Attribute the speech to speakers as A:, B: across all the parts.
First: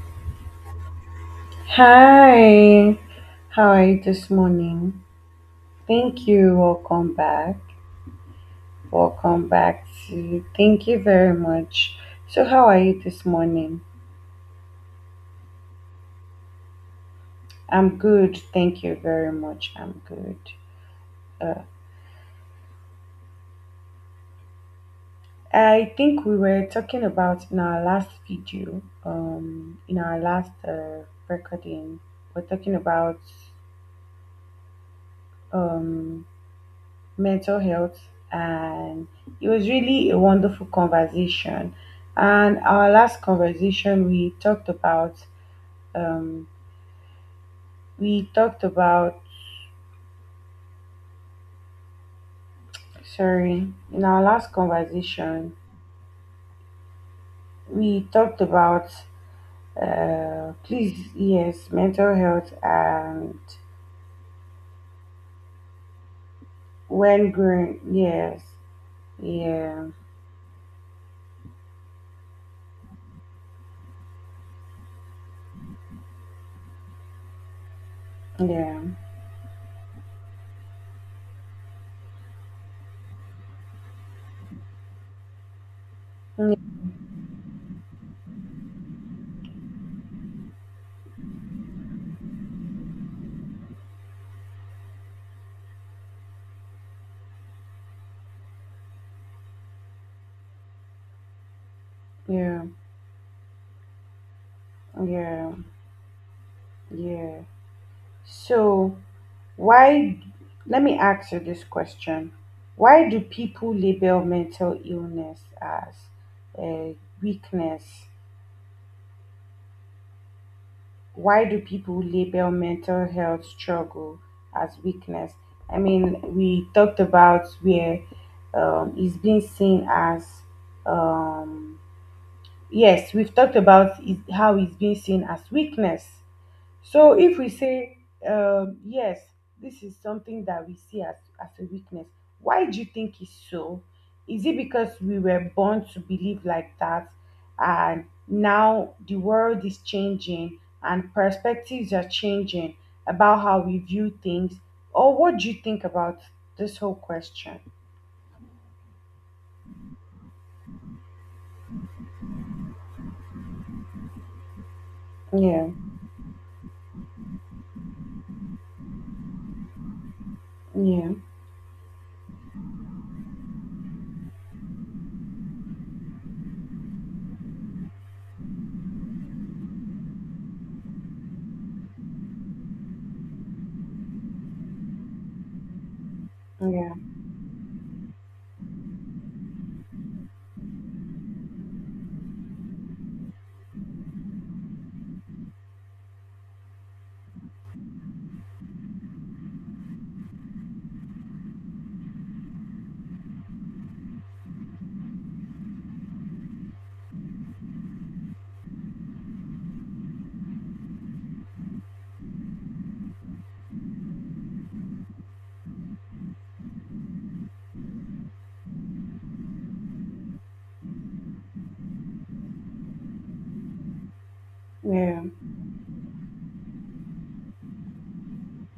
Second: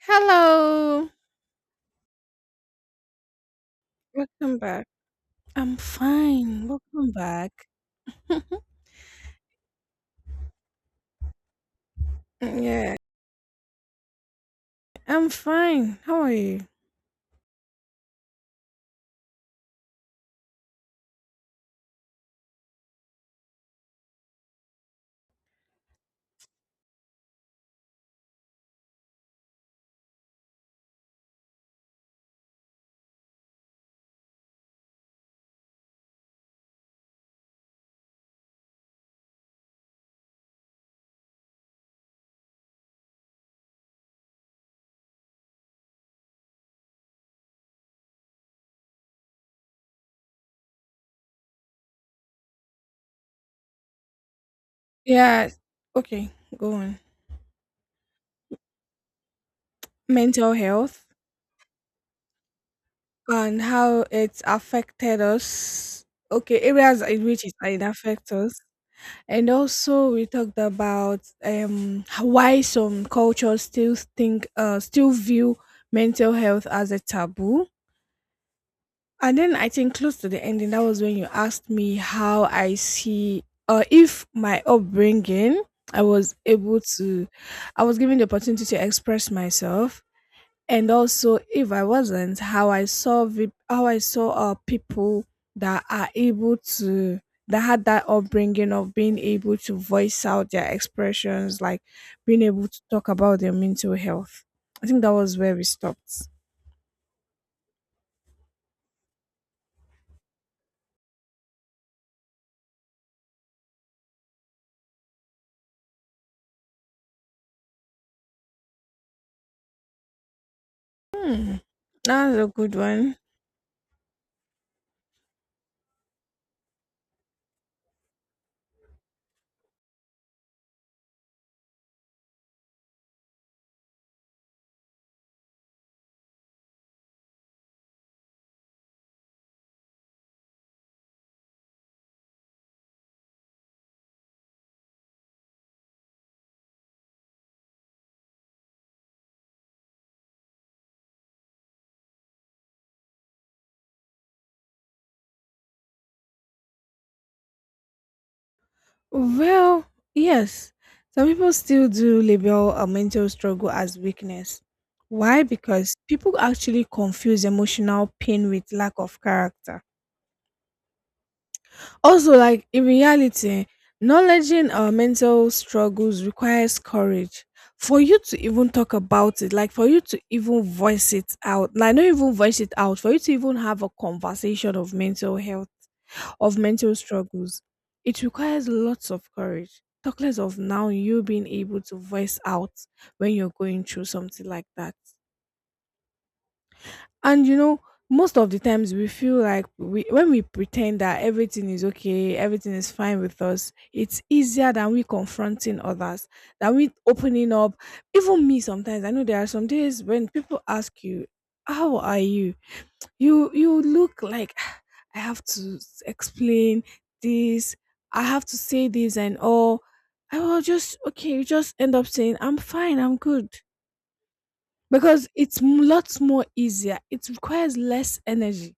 A: Hello,
B: Hi, how are you this
A: welcome back.
B: morning?
A: I'm
B: Thank you.
A: fine. Welcome
B: Welcome
A: back.
B: back. Welcome back to thank you very much. So, how are
A: Yeah,
B: you this morning?
A: I'm fine. How are you?
B: I'm good. Thank you very much. I'm good. Uh, I think we were talking about in our last video, in our last recording, we're talking about um mental health, and it was really a wonderful conversation. And our last conversation, we talked about um, we talked about sorry, in our last
A: Yeah,
B: conversation
A: okay, go on.
B: we talked about,
A: Mental health
B: please, yes, mental health. And
A: and how it's affected us. Okay, areas in
B: when
A: which it,
B: growing,
A: it affects
B: yes.
A: us. And
B: Yeah,
A: also we talked about why some cultures still think still view mental health as a taboo.
B: yeah,
A: And then I think close to the ending, that was when you asked me how I see or if my upbringing, I was able to, I was given the opportunity to express myself, and also if I wasn't, how I saw people that are able to that had that upbringing of being able to voice out their expressions, like being
B: yeah,
A: able to talk about their mental health. I think that was
B: yeah,
A: where we stopped.
B: yeah. So Why, let me ask you this question. Why do people label mental illness as a weakness? Why
A: Hmm,
B: do people
A: that a
B: label
A: good
B: mental
A: one.
B: health struggle as weakness? I mean, we talked about where, it's being seen as, um, yes, we've talked about it, how it's being seen as weakness. So if we say, yes, this is something that we see as a weakness, why do you think it's so? Is it because we were born to believe like that, and now the world is changing and perspectives are changing about how we view things? Or what do you think about this whole question?
A: Well, yes, some people still do label a mental struggle as weakness. Why?
B: Yeah,
A: Because people actually confuse emotional pain with lack of character.
B: yeah,
A: Also, like in reality, acknowledging our mental struggles requires courage. For you to even talk about it, like for you to even voice it out, like not even voice it out, for you to even have a conversation of mental health of
B: yeah,
A: mental struggles. It requires lots of courage, talk less of now you being able to voice out when you're going through something like that. And you know, most of the times we feel like when we pretend that everything is okay, everything is fine with us, it's easier than we confronting others, than we opening up. Even me sometimes, I know there are some days when people ask you, how are you? You look like I have to s- explain this, I have to say this and all. I will just okay, you just end up saying I'm fine, I'm good
B: yeah.
A: because lots more easier. It requires less energy.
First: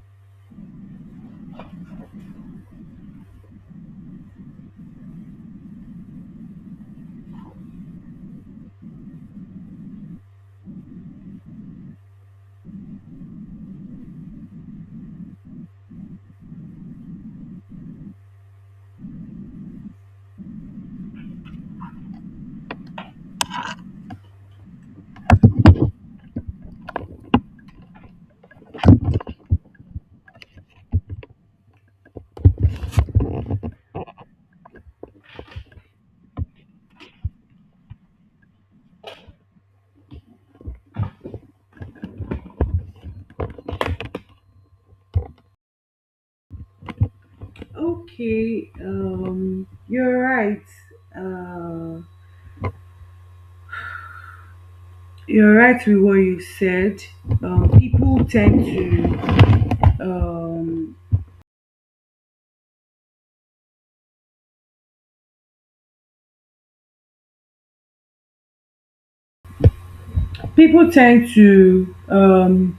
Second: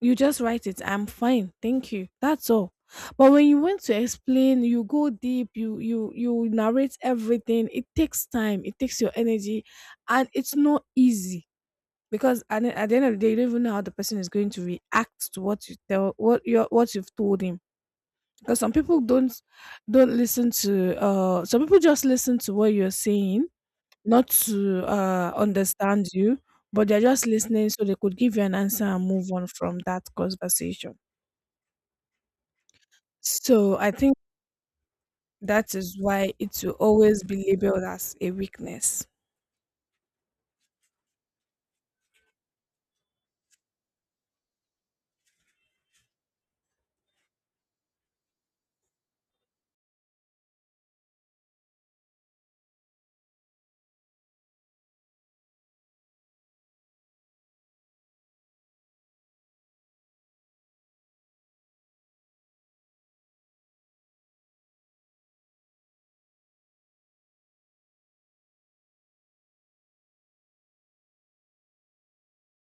A: You just write it, I'm fine, thank you. That's all. But when you want to explain, you go deep, you narrate everything. It takes time, it takes your energy, and it's not easy because at the end of the day, you don't even know how the person is going to react to what you tell what you've told him. Because some people don't listen to some people just listen to what you're saying, not to understand you, but they're just listening so they could give you an answer and move on from that conversation. So I think that is why it will always be labeled as a weakness.
B: Okay, you're right. Uh, You're right with what you said. Um, people tend to um, people tend to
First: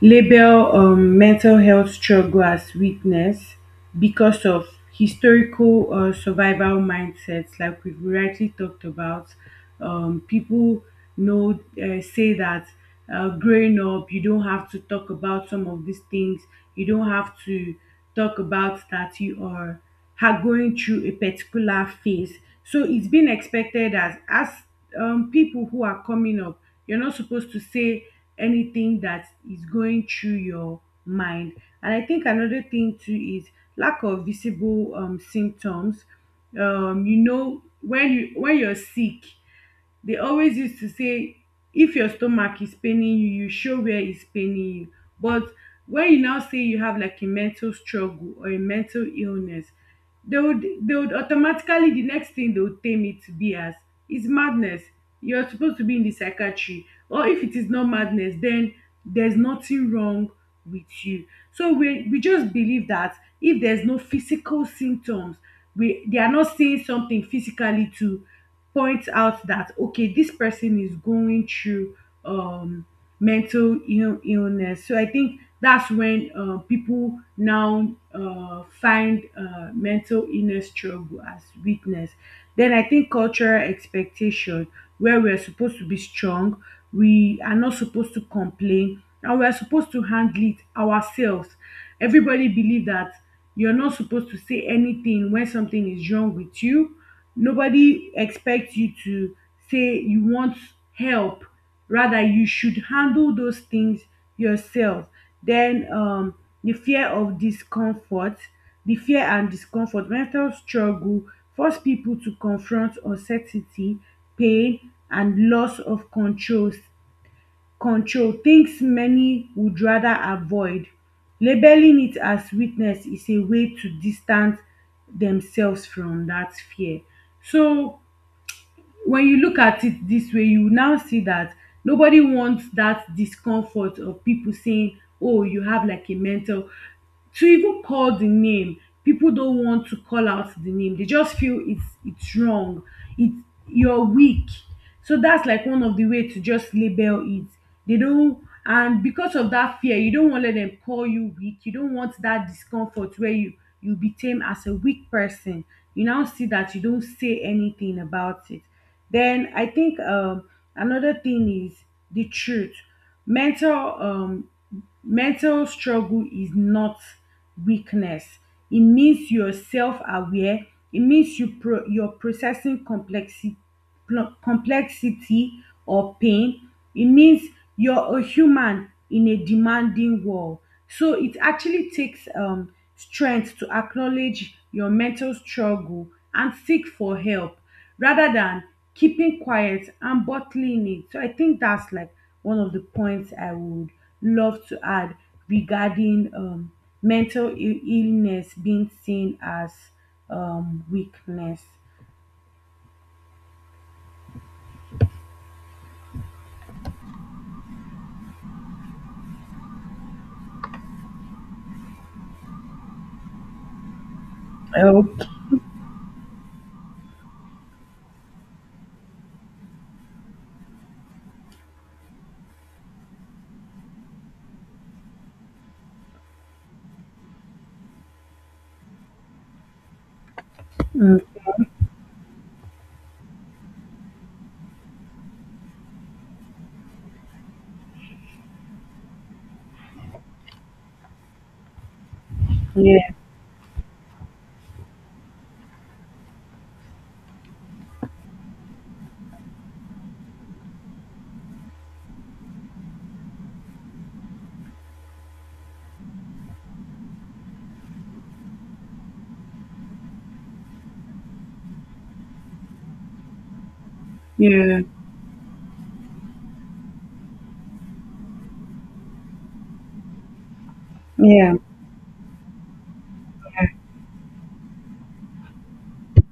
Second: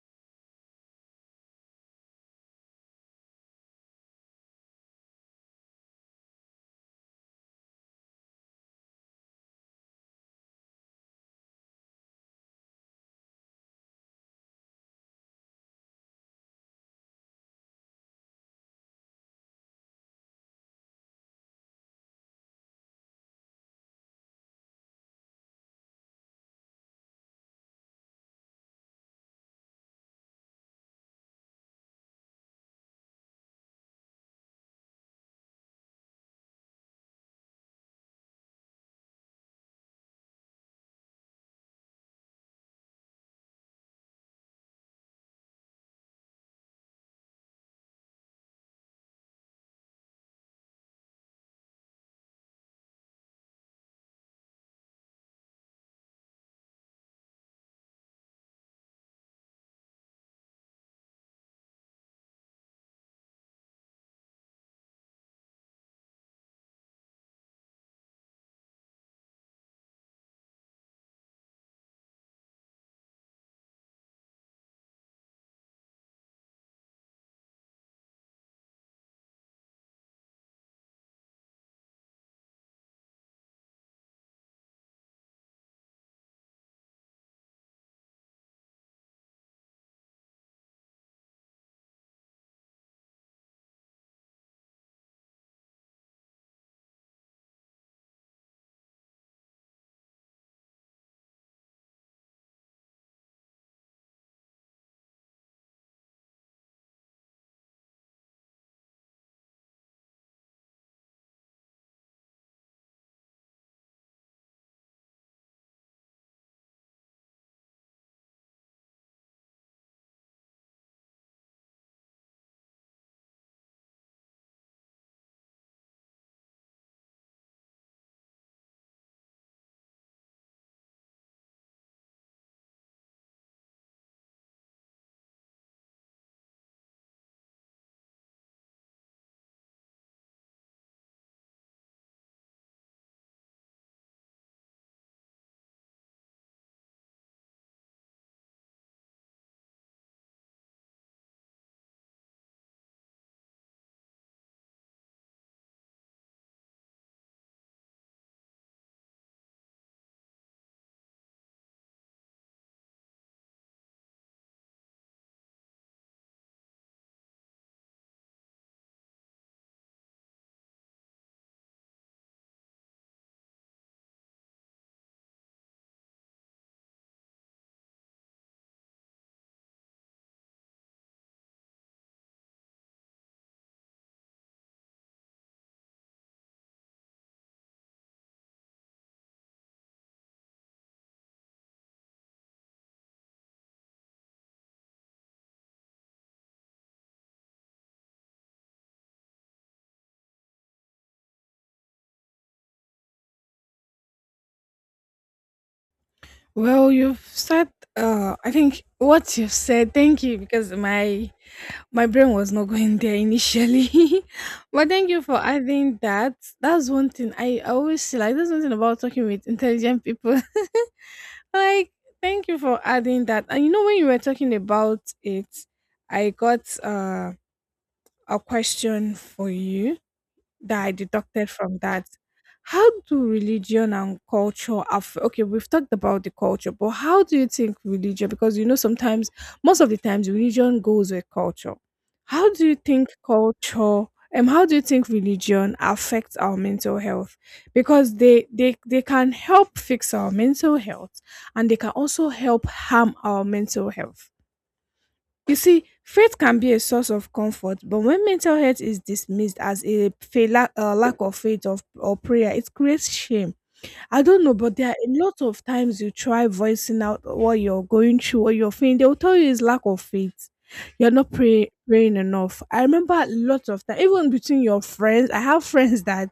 B: label, mental health struggle as weakness because of historical survival mindsets, like we've rightly talked about. People know, say that, growing up, you don't have to talk about some of these things. You don't have to talk about that you are going through a particular phase. So it's been expected as people who are coming up, you're not supposed to say anything that is going through your mind. And I think another thing too is lack of visible symptoms. You know, when you when you're sick, they always used to say if your stomach is paining you, you show where it's paining you. But when you now say you have like a mental struggle or a mental illness, they would automatically, the next thing, they would tame it to be as is madness. You're supposed to be in the psychiatry, or if it is not madness, then there's nothing wrong with you. So we just believe that if there's no physical symptoms, we they are not saying something physically to points out that okay, this person is going through um mental illness. So I think that's when, people now, find, mental illness struggle as weakness. Then I think cultural expectation, where we're supposed to be strong, we are not supposed to complain, and we're supposed to handle it ourselves. Everybody believe that you're not supposed to say anything when something is wrong with you. Nobody expects you to say you want help, rather you should handle those things yourself. then um the fear of discomfort, the fear and discomfort mental struggle force people to confront uncertainty, pain, and loss of controls, control, things many would rather avoid. Labeling it as weakness is a way to distance themselves from that fear. So when you look at it this way, you now see that nobody wants that discomfort of people saying, "Oh, you have like a mental." To even call the name, people don't want to call out the name, they just feel it's wrong, it's you're weak. So that's like one of the way to just label it. They don't, and because of that fear, you don't want to let them call you weak, you don't want that discomfort where you became as a weak person. You now see that you don't say anything about it. Then I think another thing is the truth. mental um mental struggle is not weakness. It means you're self-aware, it means you you're processing complexity, complexity or pain. It means you're a human in a demanding world. So it actually takes, strength to acknowledge your mental struggle and seek for help, rather than keeping quiet and bottling it. So I think that's like one of the points I would love to add regarding, mental illness being seen as, weakness.
A: Well, you've said, I think what you've said, thank you, because my brain was not going there initially. But thank you
B: Okay.
A: for adding that. That's one thing I always see, like that's one thing about talking with intelligent people. Like, thank you for adding that. And you know, when you were talking about it, I got a question for you that I deducted from that. How do religion and culture affect? Okay, we've talked about the culture, but how do you think religion? Because you know, sometimes, most of the times, religion goes with culture. How do you
B: Yeah,
A: think culture? How do you think religion affects our mental health? Because they can help fix our mental health, and they can also help harm our mental health. You see, faith can be a source of comfort, but when mental health is dismissed as a failure, lack of faith of, or prayer, it creates shame. I don't know, but
B: yeah,
A: there are a lot of times you try voicing out what you're going through, what you're feeling, they will tell you it's lack of faith. You're not
B: yeah.
A: pray, praying enough. I remember lots of time, even between your friends, I have friends that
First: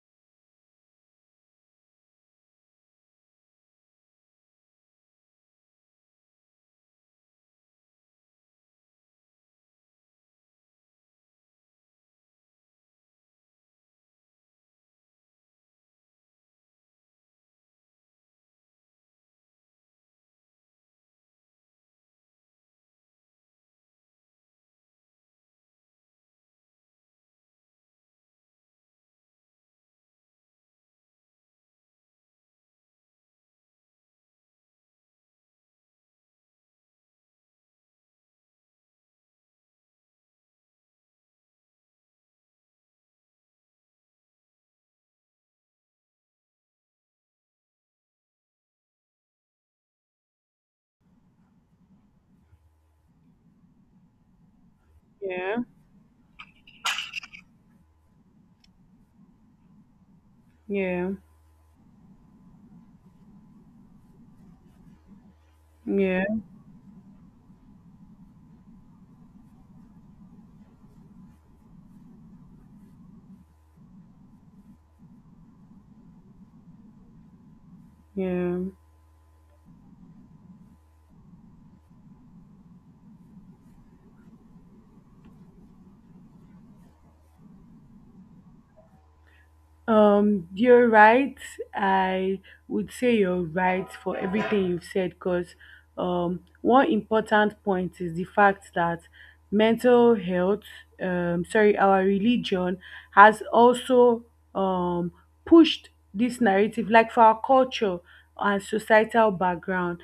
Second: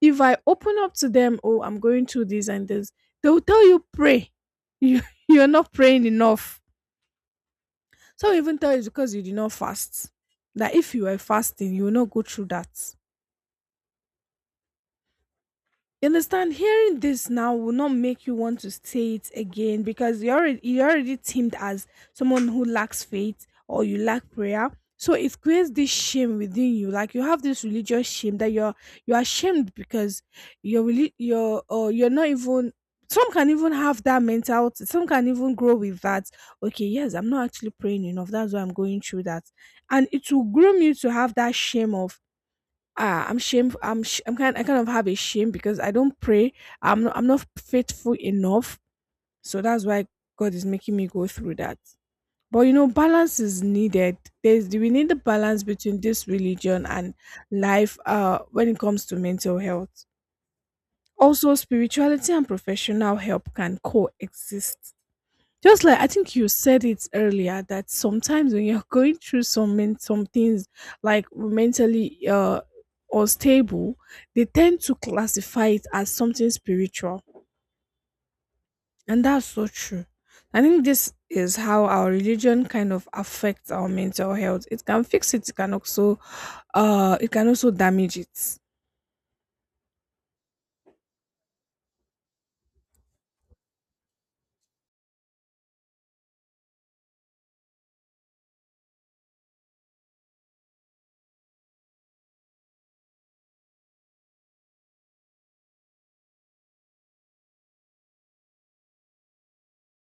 A: if I open up to them, oh, I'm going through this and this, they will tell you pray. You, you're not praying enough. Some even tell you it's because you did not fast. That if you were fasting, you will not go through that. You understand? Hearing this now will not make you want to say it again because you are already teamed as someone who lacks faith or you lack prayer. So it creates this shame within you. Like you have this religious shame that you're ashamed because you're really you're or you're not even, some can even have that mentality. Some can even grow with that. Okay, yes, I'm not actually praying enough. That's why I'm going through that. And it will groom you to have that shame of, ah, I kind of have a shame because I don't pray I'm not faithful enough, so that's why god is making me go through that. But you know, balance is needed. There's we need the
B: Yeah.
A: balance between this religion and life when it comes to mental health.
B: Yeah.
A: Also, spirituality and professional help can coexist, just like I
B: Yeah.
A: think you said it earlier that sometimes when you're going through some things like mentally unstable, they tend to classify it as something spiritual,
B: Yeah.
A: and that's so true. I think this is how our religion kind of affects our mental health. It can fix it, it can also damage it.
B: You're right. I would say you're right for everything you've said because, one important point is the fact that mental health, sorry, our religion has also, um, pushed this narrative, like for our culture and societal background.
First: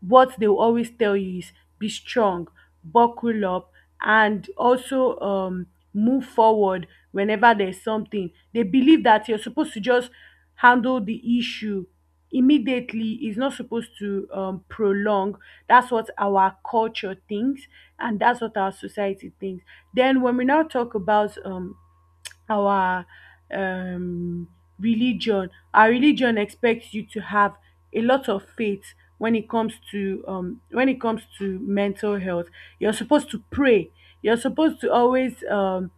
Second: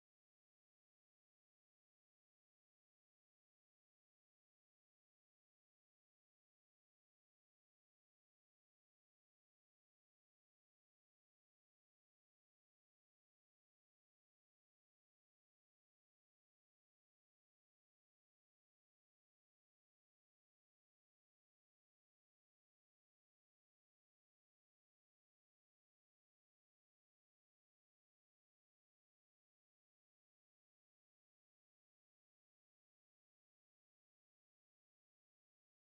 B: What they will always tell you is be strong, buckle up, and also, move forward whenever there's something. They believe that you're supposed to just handle the issue immediately, it's not supposed to, prolong. That's what our culture thinks, and that's what our society thinks. Then, when we now talk about, our um, our religion expects you to have a lot of faith when it comes to, mental health. You're supposed to pray, you're supposed to always,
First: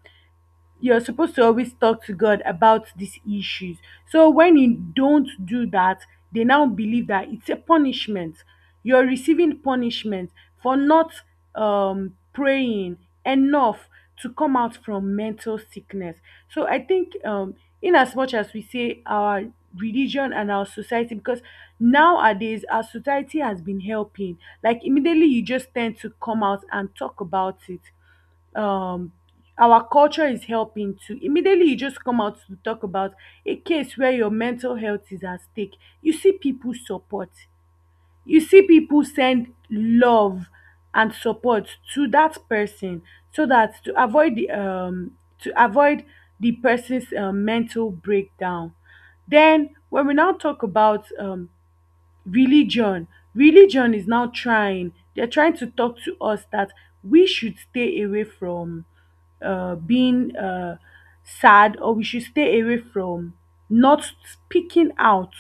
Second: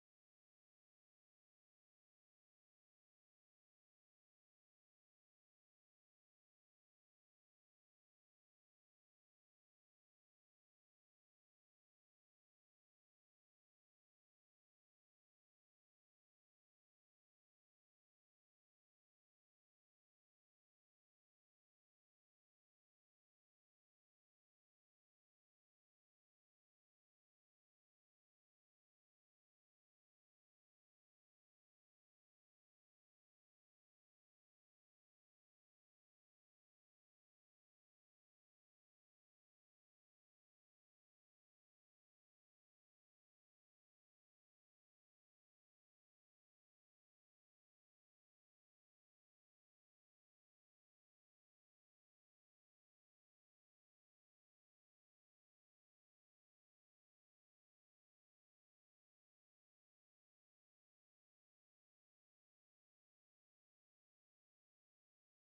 B: you're supposed to always talk to God about these issues. So when you don't do that, they now believe that it's a punishment. You're receiving punishment for not, praying enough to come out from mental sickness. So I think, in as much as we say our religion and our society, because nowadays our society has been helping, like immediately, you just tend to come out and talk about it. um our culture is helping to immediately, you just come out to talk about a case where your mental health is at stake. You see people support, you see people send love and support to that person, so that to avoid the, to avoid the person's, mental breakdown. Then when we now talk about, religion religion is now trying, they're trying to talk to us that we should stay away from, being, sad, or we should stay away from not speaking out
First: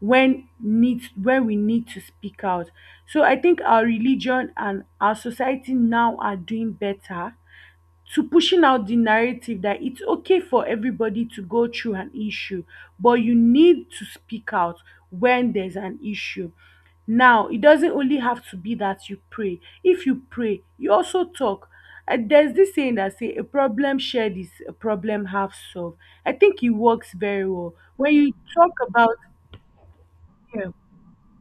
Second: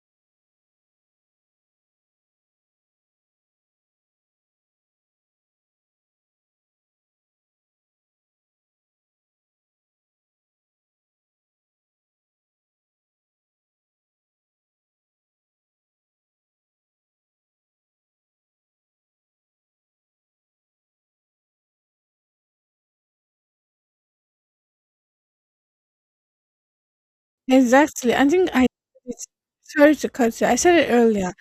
B: when needs when we need to speak out. So I think our religion and our society now are doing better to pushing out the narrative that it's okay for everybody to go through an issue, but you need to speak out when there's an issue. Now, it doesn't only have to be that you pray. If you pray, you also talk. And there's this saying that say a problem shared is a problem half solved. I think it works very well.
A: Exactly.
B: When
A: I
B: you
A: think I
B: talk about,
A: it's Sorry to cut you. I said it earlier.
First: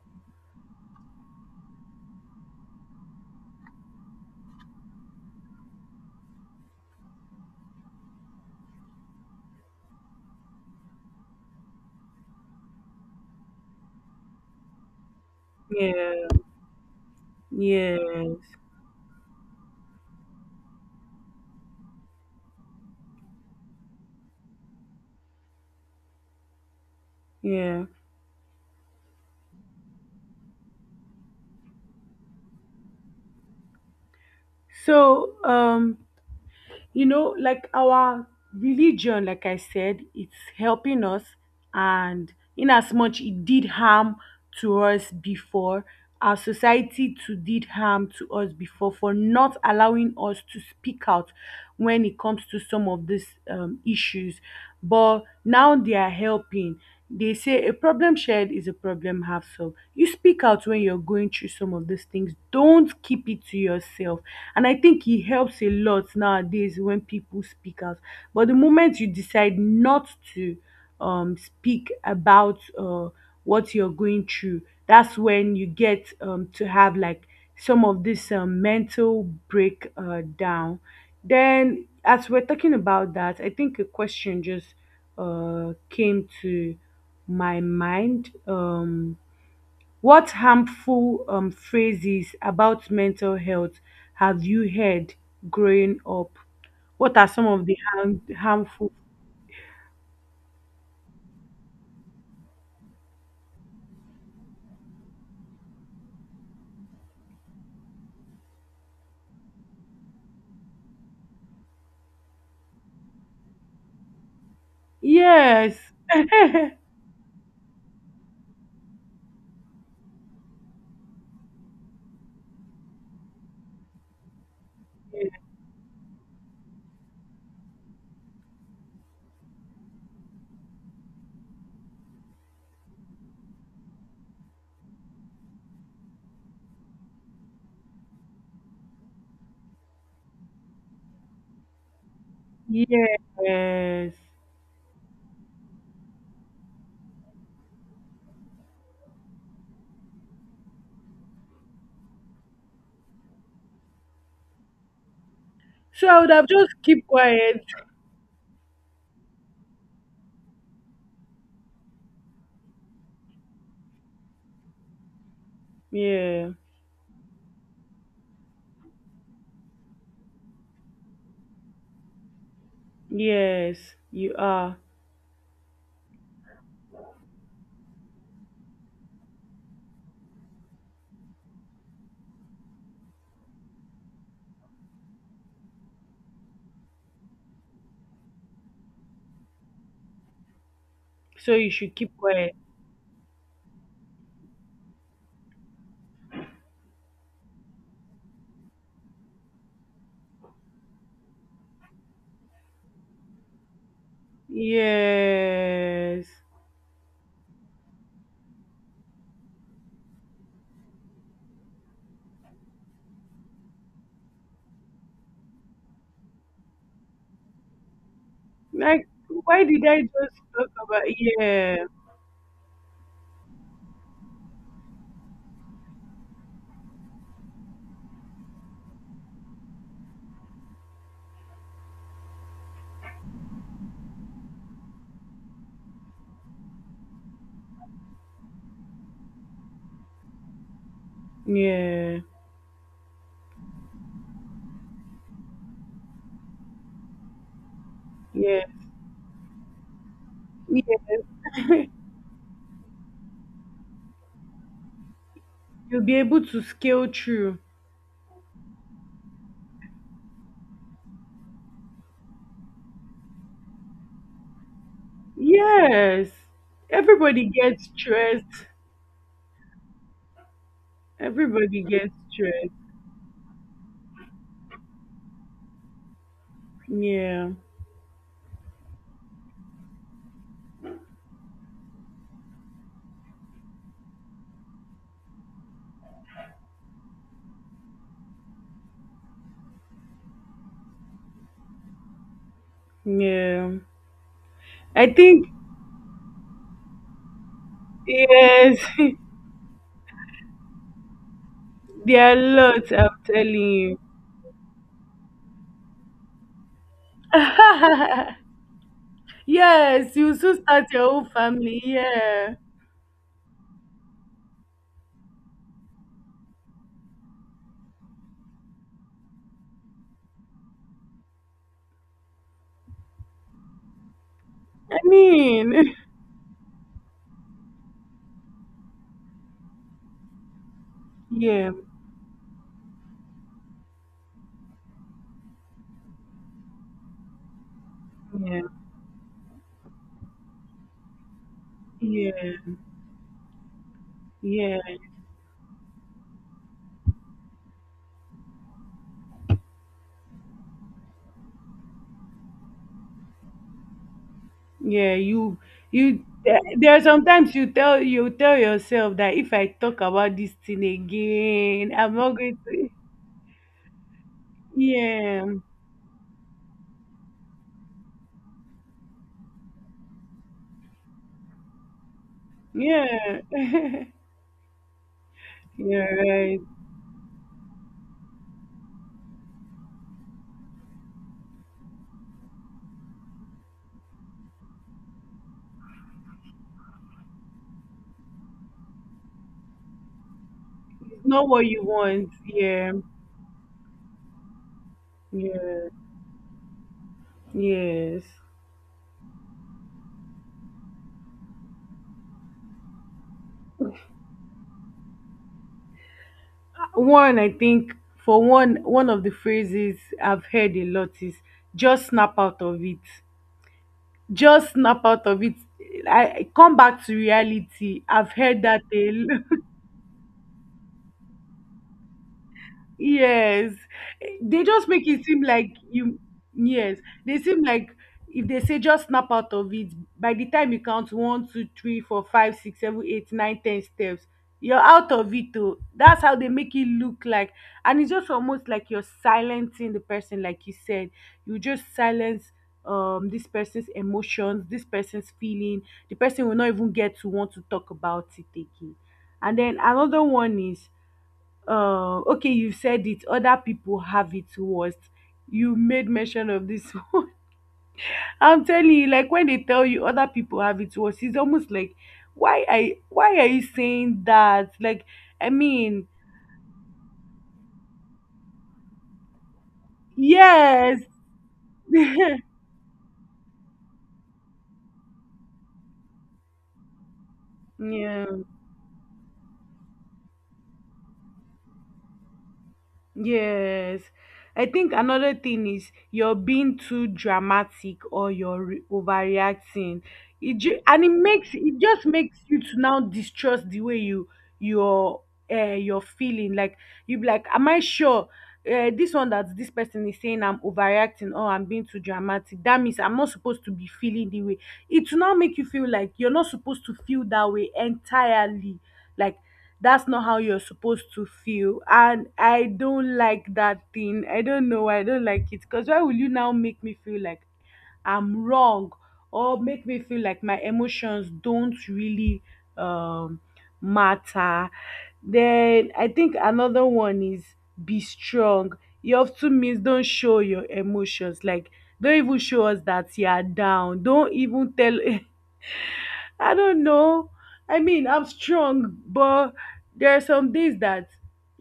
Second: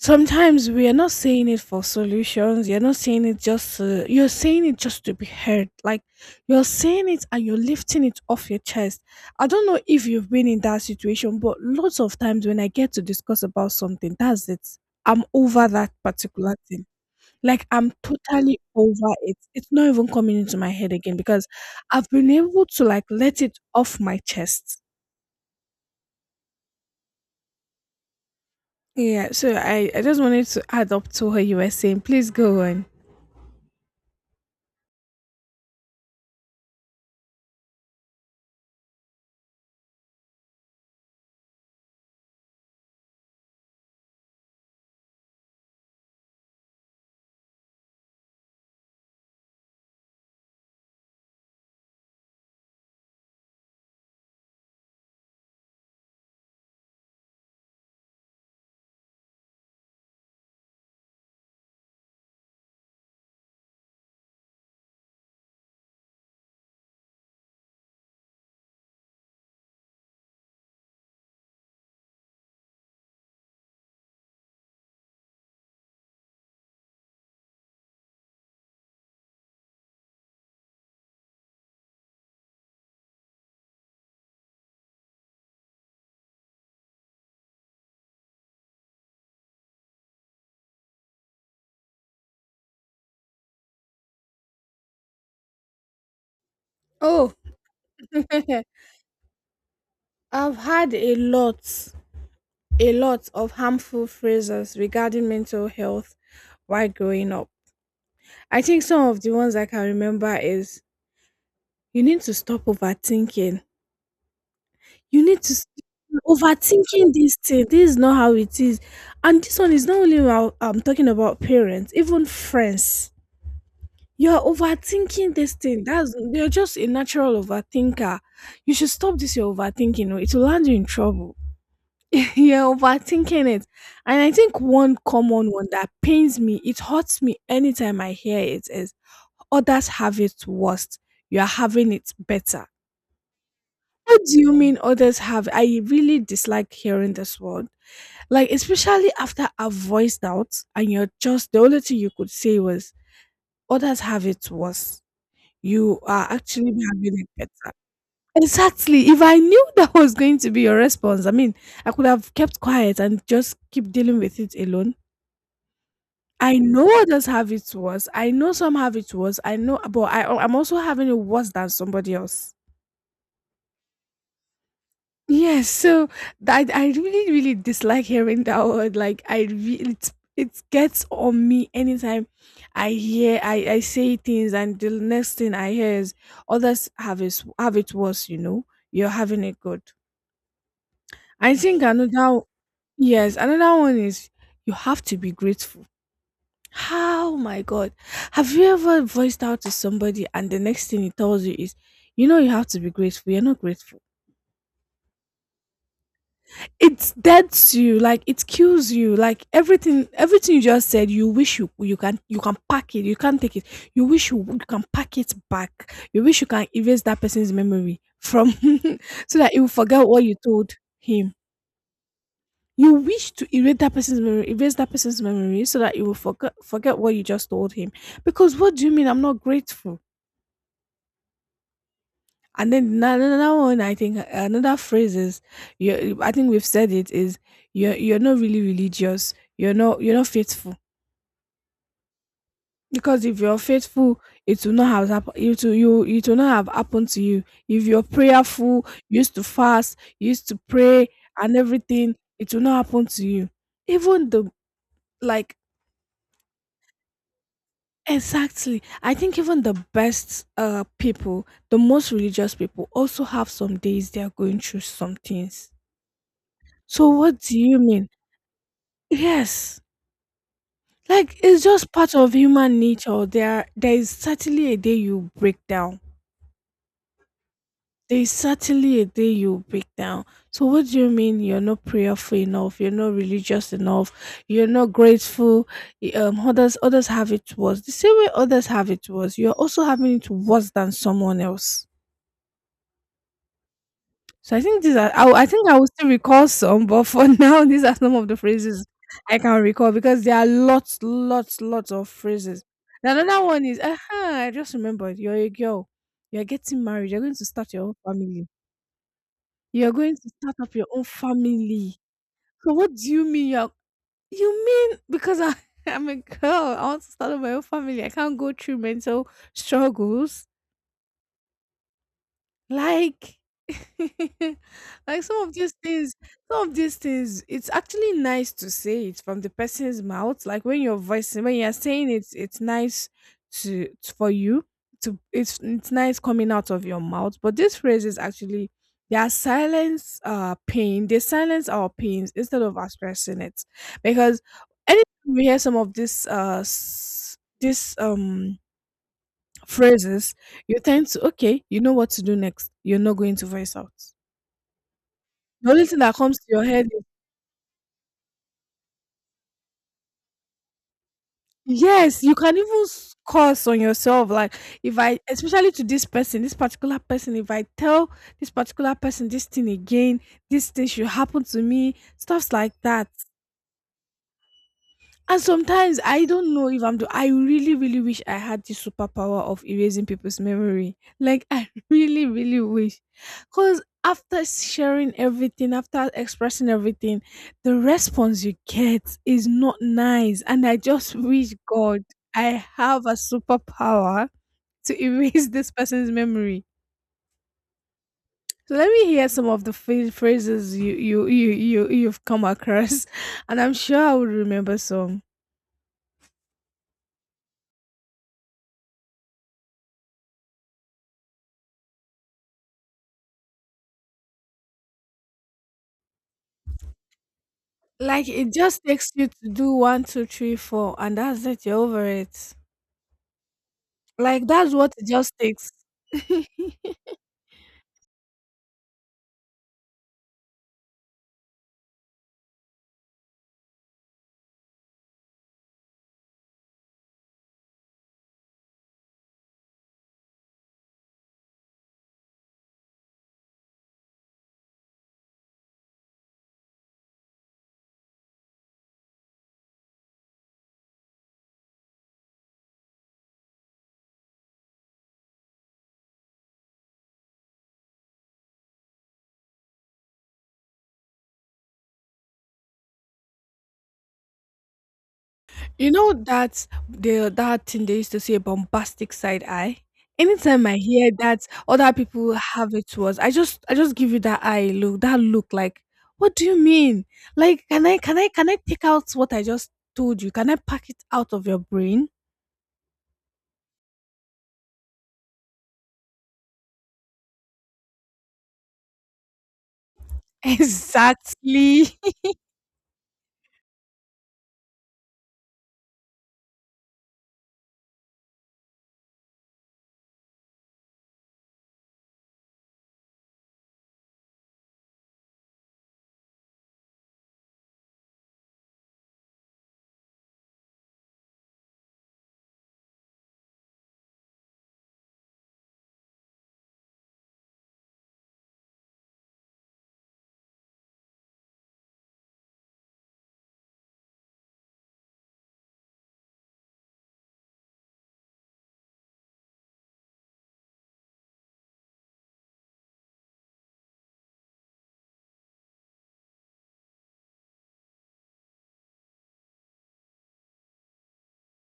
A: Sometimes we are not saying it for solutions, you're not saying it just to, you're saying it just to be heard, like you're saying it and you're lifting it off your chest. I don't know if you've been in that situation, but lots of times when I get to discuss about something, that's it, I'm over that
B: yeah,
A: particular thing, like I'm
B: yeah, yes,
A: totally over it, it's not even coming into my head again because I've been able to, like, let it off my chest.
B: yeah.
A: Yeah, so I just wanted to add up to what you were saying. Please go on.
B: So you know, like our religion, like I said, it's helping us, and in as much it did harm to us before, our society too did harm to us before for not allowing us to speak out when it comes to some of these, issues. But now they are helping. They say a problem shared is a problem half solved. You speak out when you're going through some of these things, don't keep it to yourself. And I think it helps a lot nowadays when people speak out. But the moment you decide not to, speak about, what you're going through, that's when you get, to have like some of this, mental breakdown. Then, as we're talking about that, I think a question just, came to my mind. What harmful, phrases about mental health have you heard growing up? What are
A: Oh,
B: some of the harmful?
A: I've had a lot of harmful phrases regarding mental health while growing up. I think some of the ones I can remember is you need to stop overthinking. You need to s-
B: Yes.
A: you're overthinking this thing. This is not how it is. And this one is not only about, I'm talking about parents, even friends. You're overthinking this thing. That's, you're just a natural overthinker. You should stop this. You're overthinking, or it will land you in trouble. You're overthinking it. And I think one common one that pains me, it hurts me anytime I hear it is, others have it worse. You're having it better.
B: Yes.
A: What do you mean others have? I really dislike hearing this word. Like, especially after I've voiced out and you're just, the only thing you could say was, others have it worse. You
B: So I
A: are
B: would have
A: actually
B: just keep
A: having it
B: quiet.
A: better. Exactly. If I knew that was going to be your response, I mean, I could have kept quiet and just keep dealing with it alone.
B: Yeah.
A: I know others have it worse. I know some have it worse. I know, but I'm also having it worse than somebody else.
B: Yes, you are.
A: Yes, so I really dislike hearing that word. Like it's it gets on me anytime I hear, I say things and the next thing I hear is, others have it worse. You know, you're having it good. I
B: So you
A: think
B: should keep
A: another,
B: quiet.
A: yes, another one is, you have to be grateful. How my God, have you ever voiced out to somebody and the next thing he tells you is, you know, you have to be grateful. You're not grateful.
B: Yes.
A: It deads you, like it kills you, like everything. Everything you just said, you wish you can pack it. You can't take it. You can pack it back. You wish you can erase that person's memory from
B: Like,
A: so that he
B: why
A: will
B: did I
A: forget what you
B: just talk
A: told
B: about?
A: him.
B: Yeah.
A: You wish to erase that person's memory, so that you will forget forget what you just told him. Because what do you mean? I'm not grateful. And then another one, I think another phrase is, you. I think we've said it is, you're not really religious. You're not faithful
B: Yeah.
A: because if you're faithful, it will not have happened. It will not have happened to you. If you're
B: Yeah.
A: prayerful, you used to fast, you used to pray
B: Yeah.
A: and everything, it will not happen to you. Even the, like,
B: You'll be able to scale through.
A: exactly. I think even the best people, the most religious people, also have some days they are going through some things.
B: Yes.
A: So what
B: Everybody
A: do you
B: gets
A: mean?
B: stressed.
A: Yes. Like it's
B: Everybody
A: just
B: gets
A: part of human
B: stressed.
A: nature. There is certainly a day you break down.
B: Yeah.
A: There is certainly a day you break down. So what do you mean you're not prayerful enough, you're not religious enough, you're not grateful, others have it worse. The same way others have it worse, you're also having it worse than someone else.
B: Yeah.
A: So I think these
B: I
A: are. I
B: think,
A: think I will still recall some, but for now, these are some of the
B: yes.
A: phrases I can recall because there are lots, lots, lots of
B: There are
A: phrases.
B: lots, I'm
A: The another
B: telling
A: one is,
B: you.
A: I just remembered. You're a girl. You're getting married. You're going to start your own family. You're going
B: Yes,
A: to
B: you
A: start
B: soon
A: up
B: start
A: your own
B: your own family.
A: family.
B: Yeah.
A: So what do you mean? You mean because I, I'm a girl. I want to start up my own family. I can't go through mental struggles. Like
B: I
A: like some of these
B: mean,
A: things some of these things it's actually nice to say it from the person's mouth, like when
B: yeah,
A: you're saying it, it's nice for you to, it's nice coming out of your mouth. But these phrases
B: yeah,
A: actually, they are silence pain. They silence our pains
B: yeah,
A: instead of expressing it, because
B: yeah,
A: anytime we hear some of this phrases, you tend to, okay, you know what to do next. You're not going to voice out.
B: yeah.
A: The only thing that
B: You.
A: comes to your head
B: There are
A: is.
B: sometimes you tell yourself that if I talk about this thing again, I'm
A: Yes, you
B: not
A: can
B: going
A: even
B: to.
A: curse on yourself. Like, if I
B: Yeah.
A: especially to this person, this particular person, if I tell this particular person this thing again, this thing should happen to me, stuffs like that.
B: Yeah,
A: And sometimes
B: yeah,
A: I don't
B: right.
A: know if I'm. I really, really wish I had the superpower of erasing people's memory. Like I really, really wish, because after sharing everything, after expressing everything, the response you get is not nice, and I just
B: It's not
A: wish
B: what you
A: God
B: want.
A: I
B: Yeah,
A: have a superpower to erase this
B: yeah,
A: person's memory.
B: yes.
A: So let me hear some of the phrases you've come across, and I'm sure I will remember some.
B: One, I think for one, one of the phrases I've heard a lot is just snap out of it. Just snap out of it. I come back to reality.
A: Like
B: I've
A: it
B: heard that
A: just takes you
B: a
A: to do one, two, three, four, and that's it. You're over it.
B: Yes,
A: Like
B: they
A: that's
B: just
A: what it
B: make it
A: just
B: seem
A: takes.
B: like you. Yes, they seem like if they say just snap out of it, by the time you count 1, 2, 3, 4, 5, 6, 7, 8, 9, 10 steps, you're out of it. Though that's how they make it look like, and it's just almost like you're silencing the person, like you said, you just silence this person's emotions, this person's feeling. The person will not even get to want to talk about it again. And then another one is okay, you said it, other people have it worse, you made mention of this. I'm telling you, like when they tell you other people have it worse, it's almost like, why I why are you saying that? like i
A: You
B: mean
A: know that thing they used to say, bombastic side eye. Anytime I
B: yes.
A: hear that other people
B: Yeah.
A: have it towards, I just give you that eye look, that look like, what do you mean? Like, can I take out what I just told you? Can I pack it out of your brain?
B: Yes. I think another thing is you're being too dramatic or you're overreacting. And it makes it,
A: Exactly.
B: just makes you to now distrust the way you're you're feeling. Like, you be like, am I sure this one, that this person is saying I'm overreacting or I'm being too dramatic? That means I'm not supposed to be feeling the way. It will now make you feel like you're not supposed to feel that way entirely. Like, that's not how you're supposed to feel, and I don't like that thing. I don't know why I don't like it, because why will you now make me feel like I'm wrong, or make me feel like my emotions don't really um matter? Then I think another one is, be strong. It often means, don't show your emotions, like don't even show us that you are down, don't even tell. I don't know. I mean, I'm strong, but there are some days that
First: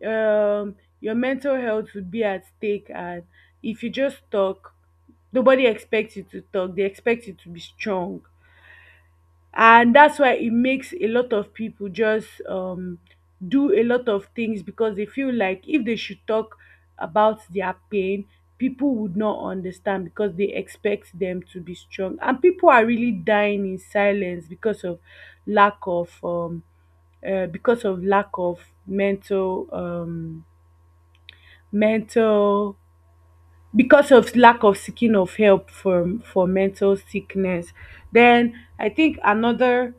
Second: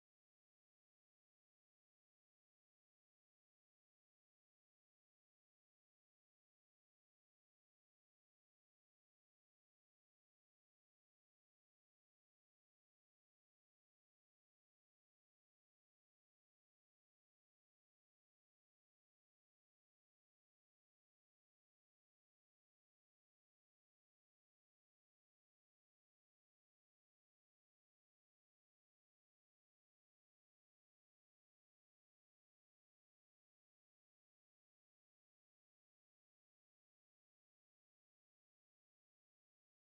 B: your mental health will be at stake, and if you just talk, nobody expects you to talk. They expect you to be strong, and that's why it makes a lot of people just do a lot of things, because they feel like if they should talk about their pain, people would not understand, because they expect them to be strong, and people are really dying in silence because of lack of because of lack of mental um mental, because of lack of seeking of help from, for mental sickness. Then I think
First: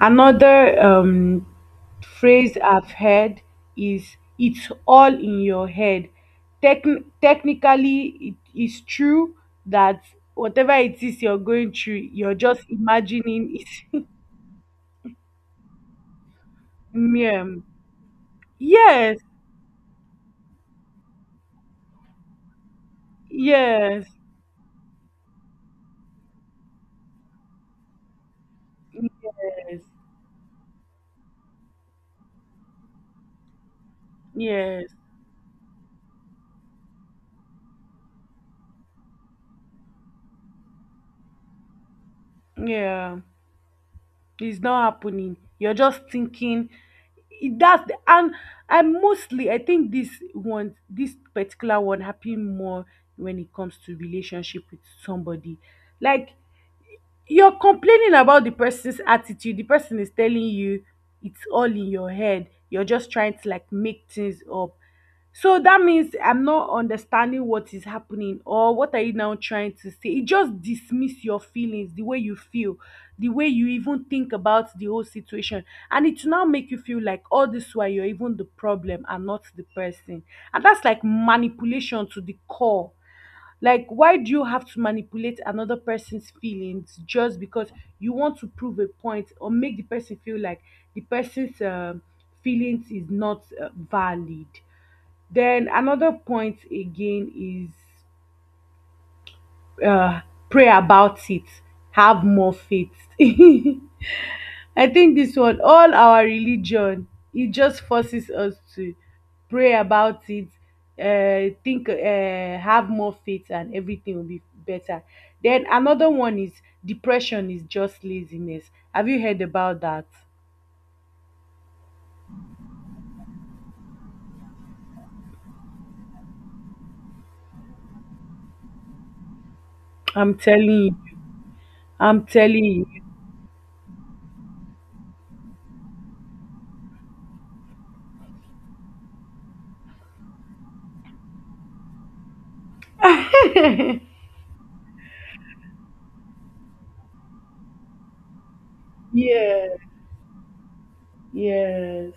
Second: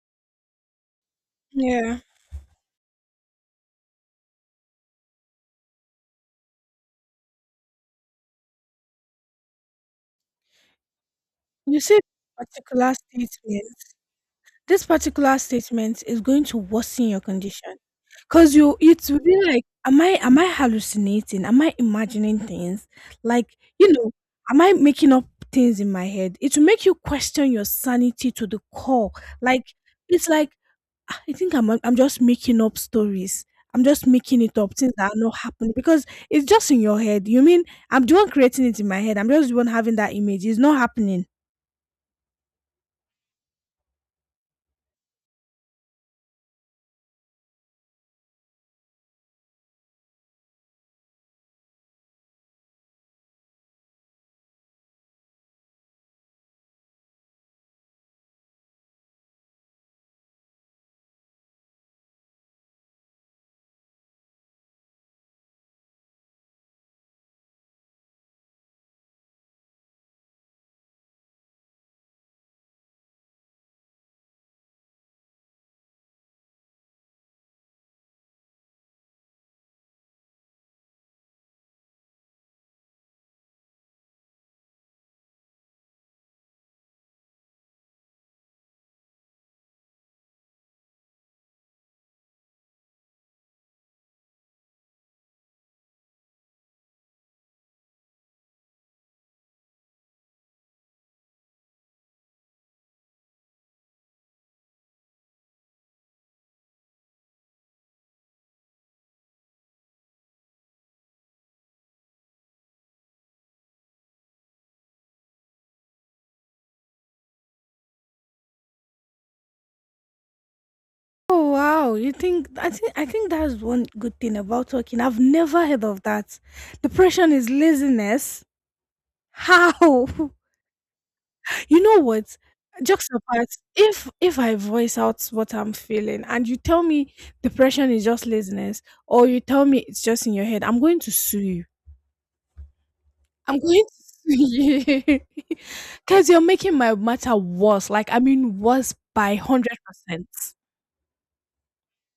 B: another
A: Yeah.
B: phrase I've heard is, "It's all in your head." Technically, it is true that whatever it is you're going
A: You said
B: through, you're just
A: particular
B: imagining
A: statement.
B: it.
A: This particular statement is going to worsen your
B: Yeah.
A: condition. Cause you it
B: Yes.
A: will be like, am I hallucinating? Am I imagining things? Like, you
B: Yes.
A: know, am I making up things in my head? It will make you question your sanity to the core. Like
B: Yes.
A: it's like, "Ah, I think I'm just making up stories. I'm just making it up,
B: Yes.
A: things that are not happening because it's just in your head. You mean I'm the one creating it in my head. I'm just the one having that image. It's not happening."
B: Yeah. It's not happening. You're just thinking that's the, and I mostly, I think this one, this particular one happen more when it comes to relationship with somebody. Like, you're complaining about the person's attitude, the person is telling you it's all in your head, you're just trying to like make things up. So that means I'm not understanding what is happening, or what are you now trying to say? It just dismiss your feelings, the way you feel, the way you even think about the whole situation, and it now make you feel like all this while you're even the problem and not the person, and that's like manipulation to the core. Like, why do you have to manipulate another person's feelings, just because you want to prove a point or make the person feel like the person's feelings is not valid? Then another point again is, uh, pray about it, have more faith. I think this one, all our religion, it just forces us to pray about it, think, have more faith, and everything will be better. Then another one is, depression is just laziness. Have you heard about that?
A: Oh wow, you think I think that's one good thing about working. I've never heard of that. Depression is laziness. How?
B: I'm telling you.
A: You know
B: I'm
A: what?
B: telling you.
A: Jokes apart, if I voice out what I'm feeling and you tell me depression is just laziness, or you tell me it's just in your head, I'm going to sue you. I'm going to sue you. Because you're making my matter worse. Like I mean worse by one
B: Yeah.
A: hundred percent.
B: Yes.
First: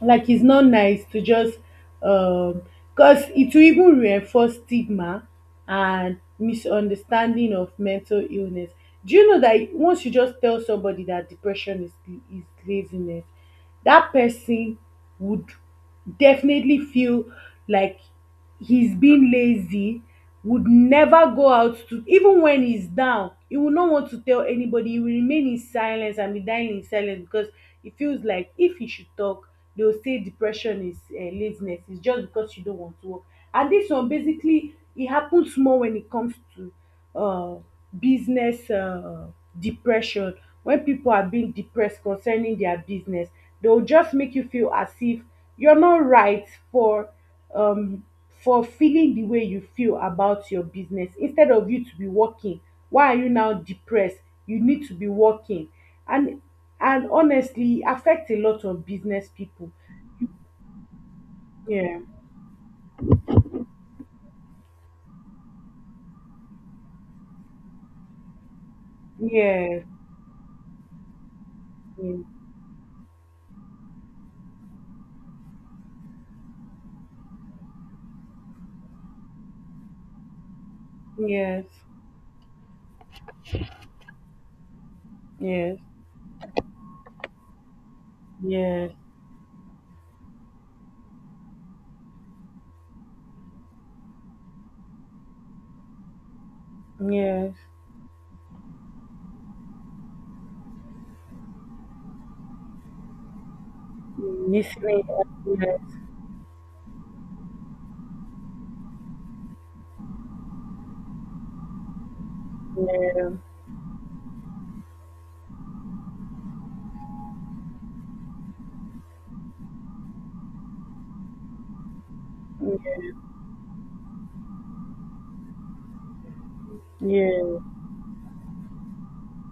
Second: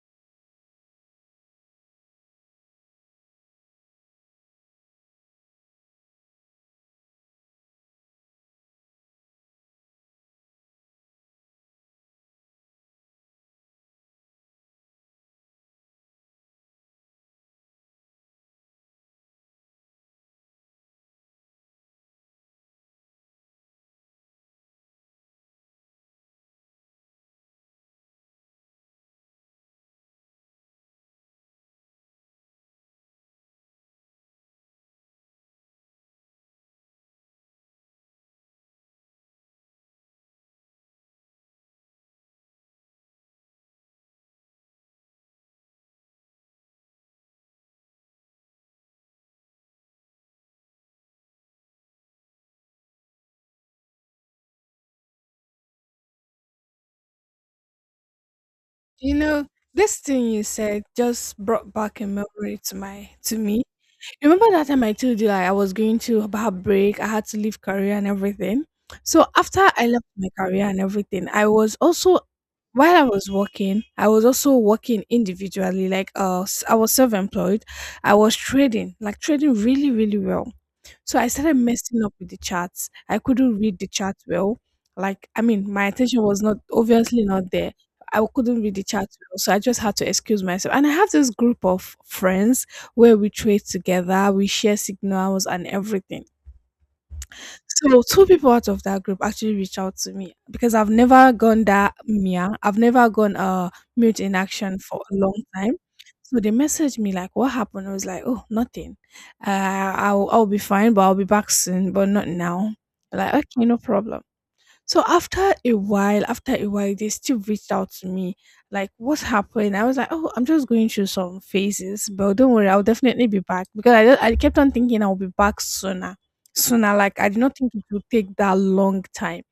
B: Like, it's not nice to just um because it will even reinforce stigma and misunderstanding of mental illness. Do you know that once you just tell somebody that depression is laziness, that person would definitely feel like he's been lazy, would never go out to, even when he's down he will not want to tell anybody, he will remain in silence and be dying in silence, because he feels like if he should talk, they will say depression is laziness, it's just because you don't want to work. And this one basically, it happens more when it comes to uh, business, depression. When people are being depressed concerning their business, they will just make you feel as if you're not right um, for feeling the way you feel about your business. Instead of you to be working, why are you now depressed? You need to be working. and and honestly, it affects a lot of
A: You
B: business
A: know,
B: people.
A: this thing you said just brought
B: Yeah.
A: back a memory to me. Remember that time I told you, like I was going to about break, I had to leave career and everything. So after
B: Yes.
A: I left my career and everything, I was also,
B: Mm.
A: while I was working, I was also working individually. Like I was self-employed. I was trading, like trading really, really well. So I started
B: Yes.
A: messing up with the charts. I couldn't read the chart well. Like, I mean,
B: Yes.
A: my attention was not obviously not there. I couldn't read the
B: Yes.
A: chart well, so I just had to excuse myself. And I have this group of friends where we trade together, we share signals and everything.
B: Yes.
A: So two people out of that group actually reached out to me because I've never gone that MIA. I've never gone mute in
B: Mm,
A: action for
B: listening.
A: a long time.
B: Yes.
A: So they messaged me like, "What happened?" I was like, "Oh, nothing. Uh, I'll be fine, but I'll be back soon, but not now."
B: Yeah.
A: Like, okay, no problem. So after a while, they still reached out to me. Like, what happened? I was like, oh, I'm just going through some phases, but don't worry, I'll definitely be back because I kept on thinking I'll be back sooner, sooner. Like I did not
B: Yeah.
A: think it would take that long time.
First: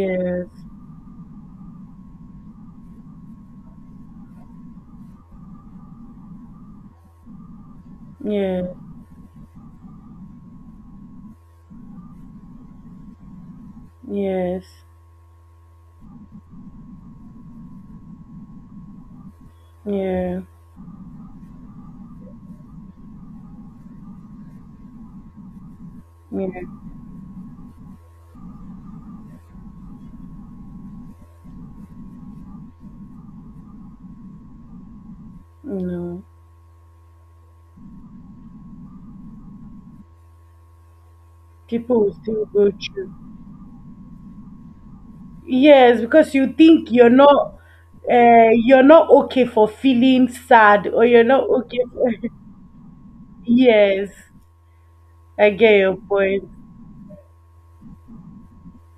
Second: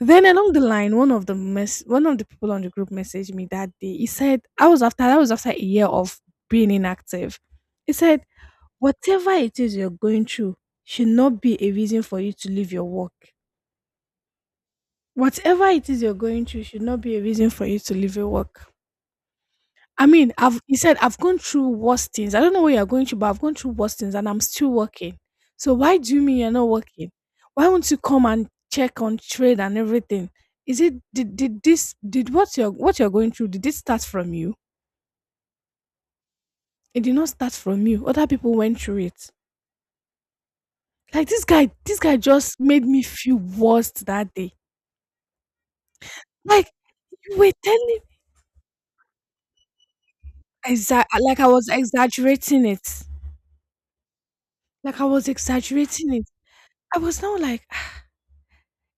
A: Then along the line, one of the people on the group messaged me that day. He said I was after that was after a year of being inactive. He said
B: Yeah.
A: whatever it is you're going through should not be a reason for you to leave your work.
B: Yes.
A: Whatever it is you're going through should not be a reason for you to leave your work. I mean,
B: Yeah.
A: I've he said I've gone through worse things. I don't know what you're going through, but I've gone through worse things and I'm still working. So why do you mean
B: Yeah.
A: you're not working? Why won't you come and check on trade and everything? Is it did this did what you're going through, did it start from you?
B: No.
A: It did not start from you. Other people went through it. Like this guy, this
B: People will
A: guy
B: still
A: just
B: go
A: made me
B: through.
A: feel worse that day.
B: Yes, because you
A: Like
B: think
A: you were telling
B: you're not okay for feeling sad, or you're
A: like I
B: not
A: was
B: okay for
A: exaggerating it.
B: yes.
A: Like I was
B: I get your
A: exaggerating it.
B: point.
A: I was now like, "Ah,"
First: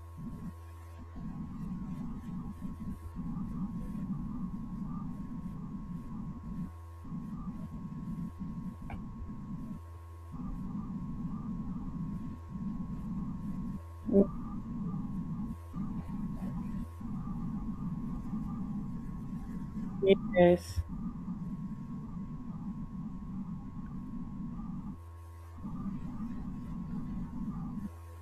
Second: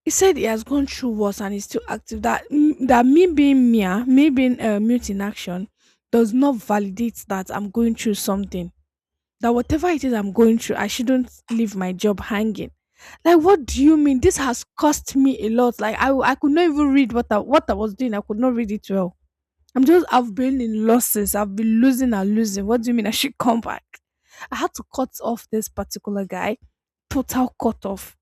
A: he said he has gone through worse and he's still active. That me being MIA, me being mute in action, does not validate that I'm going through something. That whatever it is I'm going through, I shouldn't leave my job hanging. Like, what do you mean? This has cost me a lot. Like, I could not even read what I was doing. I could not read it well. I've been
B: Yes.
A: in losses. I've been losing and losing. What do you mean I should come back? I had to cut off this particular guy. Total cut off.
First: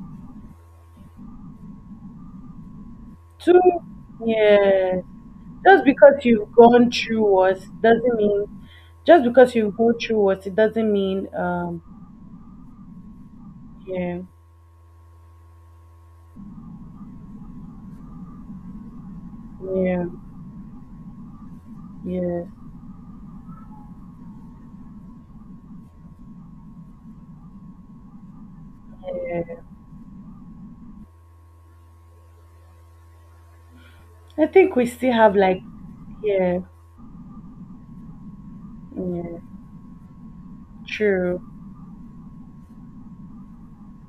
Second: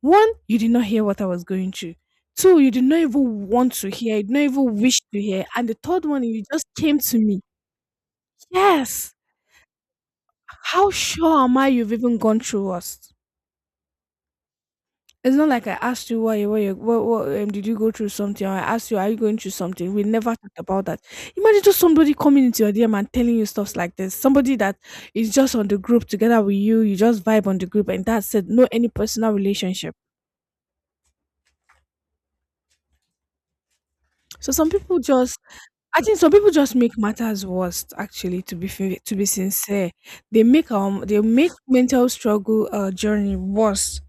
A: One, you did not hear what I was going through. Two, you did not even
B: Two,
A: want to hear, you did not even wish
B: yes.
A: to hear. And the
B: Just
A: third
B: because
A: one, you
B: you've
A: just
B: gone
A: came to
B: through
A: me.
B: what doesn't mean,
A: Yes.
B: just because you've gone through what it
A: How
B: doesn't mean
A: sure am I you've even gone through us?
B: yeah,
A: It's not like I asked you why you why you what did you go through something, or I asked you are you going through something. We
B: yeah,
A: never talked about that. Imagine just somebody coming
B: yeah,
A: into your DM and telling you stuffs like this. Somebody that is just on the group together with you, you just vibe on the group and that's it. No any personal
B: yeah.
A: relationship.
B: I
A: So some
B: think we
A: people
B: still have
A: just
B: like,
A: I think some people
B: yeah,
A: just make matters worse. Actually, to be fair, to be
B: yeah,
A: sincere, they make um they
B: true.
A: make mental struggle journey worse.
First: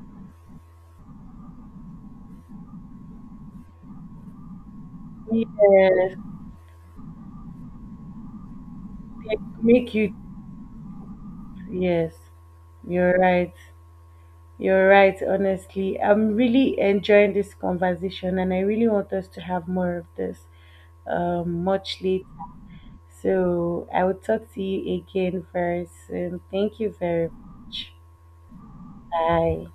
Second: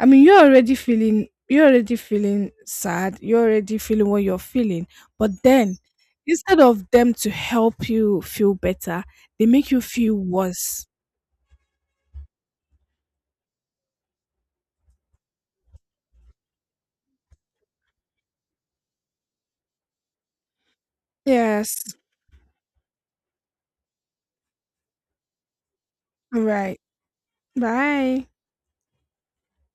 A: I mean, you're already feeling sad. You're already feeling what you're feeling. But then,
B: Yes.
A: instead of them to help you feel better,
B: They
A: they make you
B: make you.
A: feel worse.
B: Yes, you're right. You're right, honestly. I'm really enjoying this conversation, and I really want us to have more of this
A: Yes.
B: much later. So I will talk to you again very
A: All
B: soon.
A: right.
B: Thank you very much.
A: Bye.
B: Bye.